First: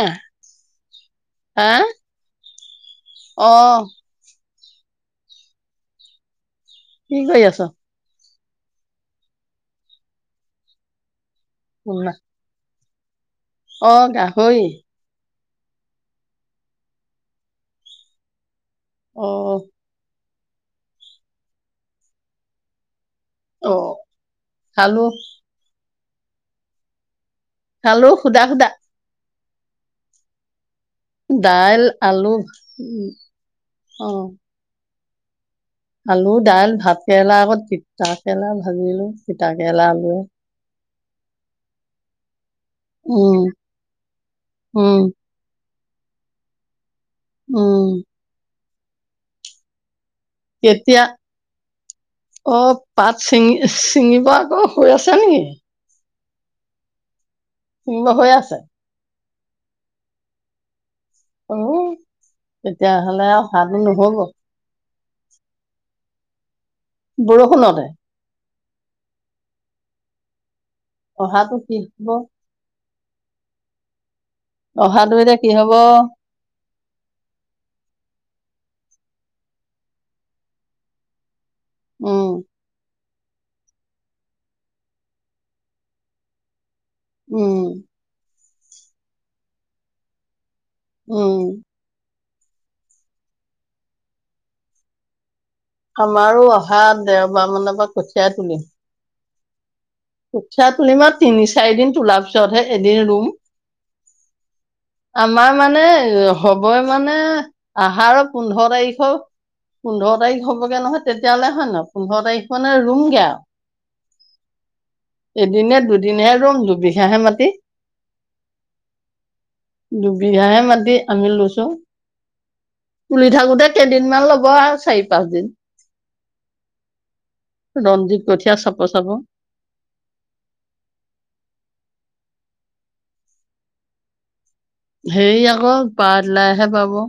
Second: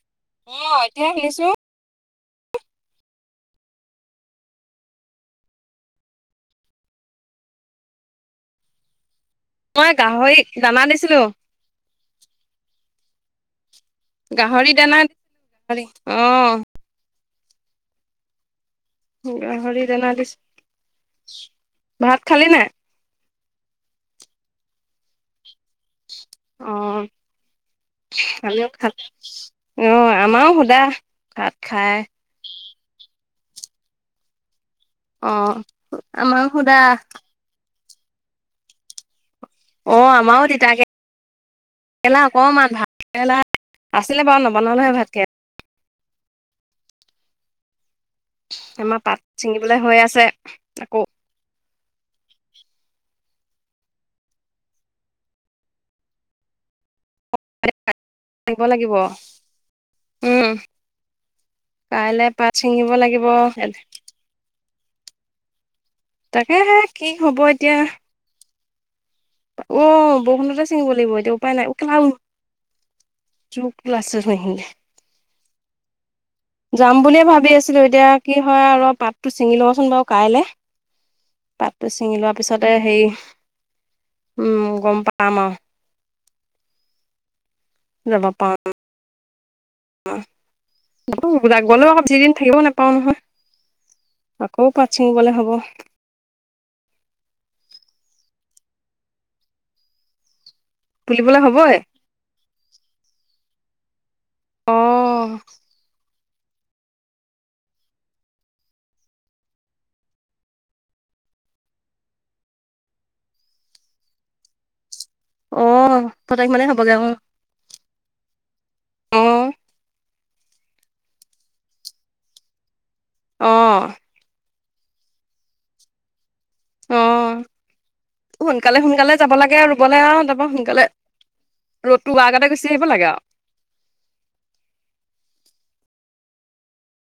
হা অ' এতিয়া হে শুনিছো। অ'। কি কৰি আছ। মই গাহৰিক দানা দিছিলো। পোগোলা। অ' গাহৰি। হয় নেকি অহ'। অ গাহৰি দানা দিছো। ভাত খালি নাই? অ' খালো। অ'। খালো সুদা সুদা খালো- খালো। অ' আমাৰও সোধা। দাইল, আলু উ অহ। অ'। আলু, আমাৰো দাইল, সুধা ভাত কেৰেলা আগত দি তাক এলা ভাজিলো। তিতা কেৰেলা, আলু এলা। অকণমান ভাত কেৰেলা উম আছিলে বাৰু নবনালোহে উম ভাত কেৰেলা। উম'। আমাৰ পাত চিঙিবলৈ হৈ আছে। আকৌ কেতিয়া অ' পাত চিঙি চিঙিব আকৌ হৈ আছে নেকি? ছিঙিব হৈ এ-এ' আছে লাগিব লাগিব। উম'। অ কাইলৈ পাত চিঙিব তেতিয়াহলে লাগিব। আৰু অহাটো নহব হে-হে কি হ'ব এতিয়া বৰষুণতে উ বৰষুণতে ছিঙিব লাগিব এতিয়া অহাটো উপায় নাই, উ কি হব কোই ক্লাছ [unintelligible] অহাটো এতিয়া কি হ'ব? যাম বুলিয়ে ভাবি আছিলো এতিয়া কি হয় আৰু পাতটো ছিঙি লওঁচোন বাৰু কাইলৈ পাতটো ছিঙি উম লোৱাৰ পিছতে হেৰি উম গম পাম আৰু উম যাবা পা অহ অহ উম, গ'লেও অকৌ যিদিন থাকিব নেপাও নহয় আকৌ পাত চিঙিবলে হ'ব আমাৰো অহা দেওবাৰে মানৰ পৰা কঠিয়াই তুলিম [unintelligible] কঠিয়া তুলিম আৰু তুলিবলে তিনি হ'বই চাৰি দিন তোলাৰ পিছতহে এদিন ৰুম অ আমাৰ মানে হবই মানে আহাৰৰ পোন্ধৰ তাৰিখৰ পোন্ধৰ তাৰিখ হ'বগে নহয় তেতিয়াহ'লে হয় নে পোন্ধৰ তাৰিখ মানে ৰুমগে আৰু অ এদিনে দুদিনহে ছয় তাৰিখ ৰুম মানে হ'বগে অ দুবিঘাহে মাটি। অ দুবি দুবিঘা হে মাটি আমি লৈছোঁ তুলি অ থাকোতে কেইদিনমান ল'ব আৰু চাৰি পাঁচ দিন অহ ৰঞ্জিত কঠীয়া চাপ সোনকালে চাপ সোনকালে যাব লাগে আৰু গ'লে আৰু তাৰপৰা সোনকালে, ৰ'দটো ওলোৱাৰ আগতে গুচি আহিব লাগে আৰু হেৰি আকৌ [unintelligible] পাব।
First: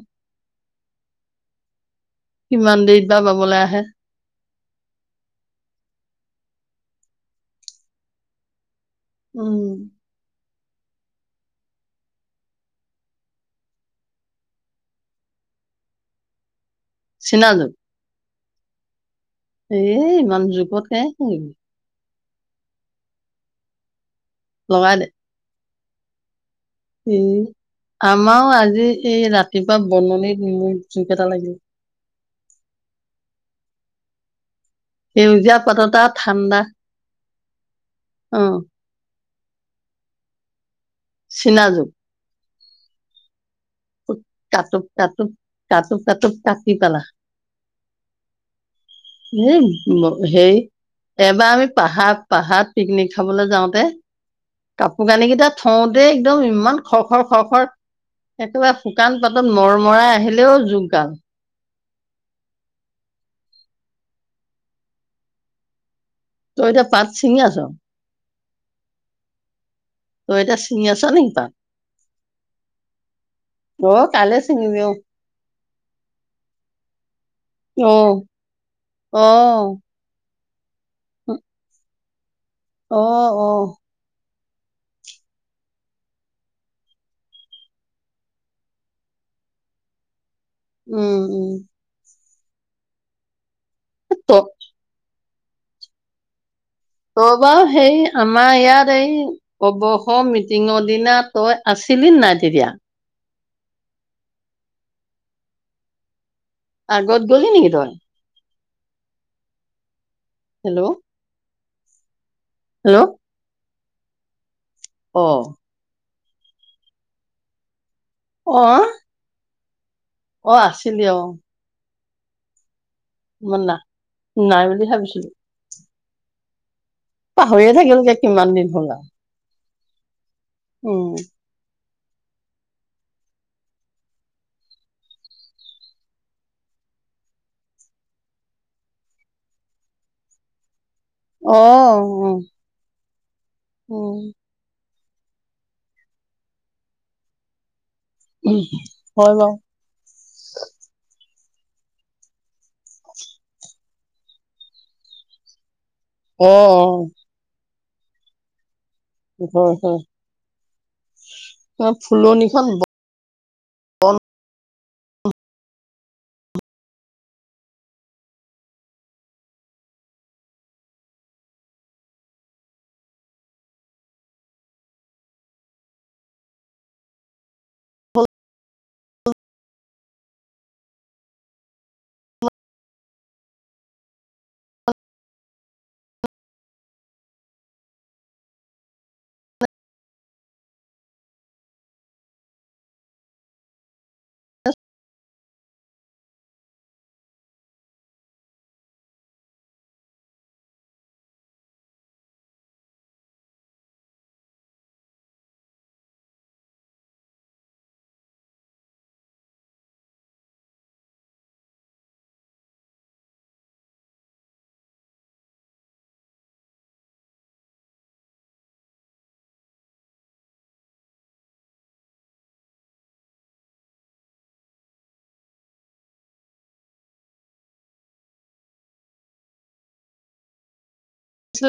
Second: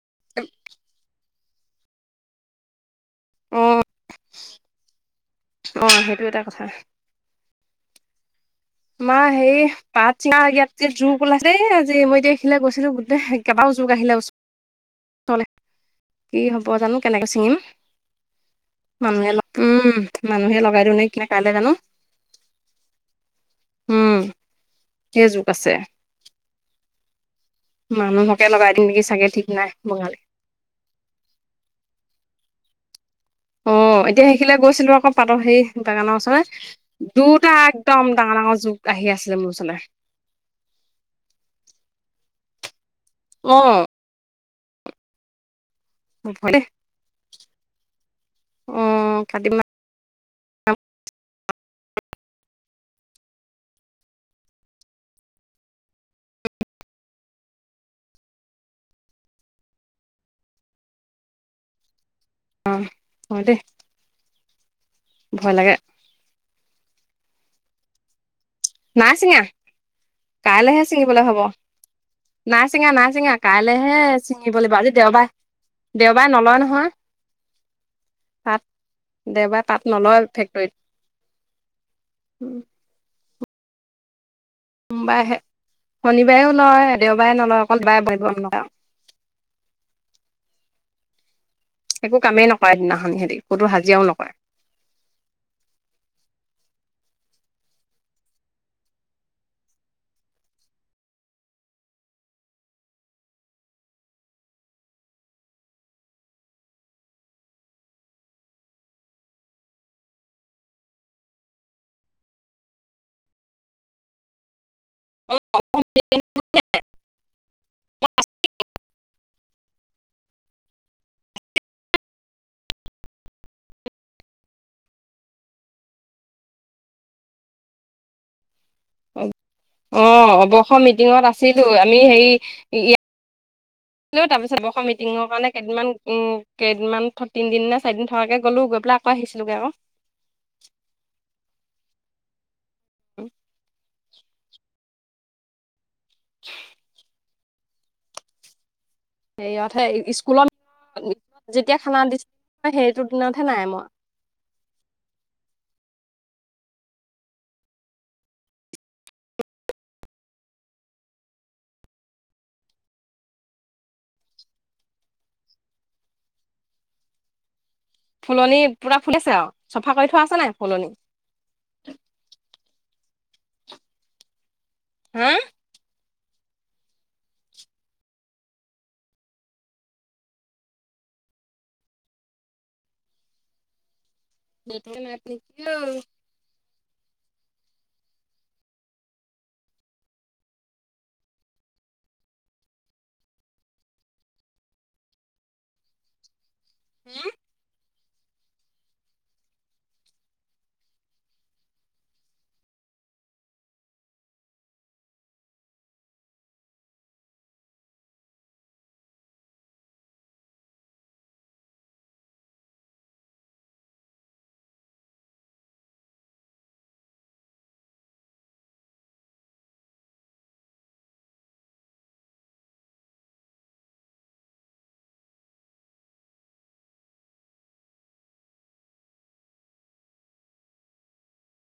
কিমান দিন পাবলৈ আহে। অহ সেইটো এটা কথা আমাৰ হেৰি উম পাত ছিঙা জোক ওলাইছে দেই আজি মই এতিয়া এখিলা গৈছিলো গোটে কেবাওঁ জোক আহিলে ওচৰলে, কি হব বজানো কেনেকে চীনা ছিঙিম। জোক মানুহে লগ উম, এই ইমান মানুহে লগাই দিওঁ জোকতে নে কিনে কাইলৈ জানো। উম ধেৰ জোক আছে। এহ মানুহকে আমাৰ লগাই দিম আজি নেকি এই চাগে ঠিক নাই ৰাতিপুৱা বঙালী বননিত মোৰ জোক এটা লাগিল। অহ এতিয়া সেইখিনিলে গৈছিলো আকৌ পাতৰ সেউজীয়া সেই পাততা ডাঙৰ ডাঙৰ ঠাণ্ডা [unintelligible] দুটা একদম ডাঙৰ অ ডাঙৰ জোক আহি আছে [unintelligible] মোৰ ওচৰলে চিনাজোক। অ'। তাতো তাতো কাটু কাটুক ভয় দেই কাটি পেলা। অ এ কাটিম না ম সেই এবাৰ আমি পাহাৰ পাহাৰ পিকনিক খাবলৈ যাওঁতে, কাপোৰ কানি কেইটা থওঁতে একদম ইমান খ খৰ খ খৰ একেবাৰে শুকান পাতত মৰমৰাই আহিলেও জোকডাল। হয় দেই। ভয় লাগে। তই এতিয়া পাত ছিঙি আছো? নাই চিঙা। তই এতিয়া কাইলেহে ছিঙি আছ চিঙিবলৈ নেকি হ'ব। পাত নাই চিঙা, নাই চিঙা অ কাইলেহে কাইলৈ চিঙিব লাগিব, ছিঙিবি অ আজি দেওবাৰ, দেওবাৰে নলয় নহয়, তাত অ অ দেওবাৰে তাত নলয় [inaudible] [inaudible] [inaudible] অ, অ'। [unintelligible] শনিবাৰেও নহয় দেওবাৰে নলয় অকল [unintelligible] উম, উম। একো কামেই নকৰে সিদিনাখন হেৰি হাজিৰাওঁ ত নকৰে। তই বাৰু সেই আমাৰ ইয়াৰ এই অৱসৰ মিটিঙৰ দিনা তই আছিলি নাই তেতিয়া? আগত গলি নেকি তই? হেল্ল' হেল্ল' অ'। [inaudible] আহ। অ' আছিলি অ' না নাই বুলি ভাবিছিলো। পাহৰিয়ে থাকিল যে কিমান দিন। [inaudible] অ' মই উম মিটিঙত আছিলো। আমি হেৰি তাৰ পিছত বৰ্ষ মিটিঙৰ কাৰণে কেইদিনমান উ কেইদিনমান তিনদিন নে চাৰিদিন থকাকে গলো, গৈ পেলাই আকৌ আহিছিলোগে আকৌ। আহ বু [inaudible] [inaudible] [inaudible] উম। হয় বাৰু সেইয়াত সেই স্কুলত যেতিয়া খানা দিছিল সেইটো দিনতহে নাই মই। অ'। হয় হয়। [unintelligible] ফুলনিখন ব ফুলনি পুৰা ফুলিছে আৰু চফা কৰি থোৱা আছে নে নাই, ফুলনি? হুম। [inaudible] [unintelligible] হম। আছিলে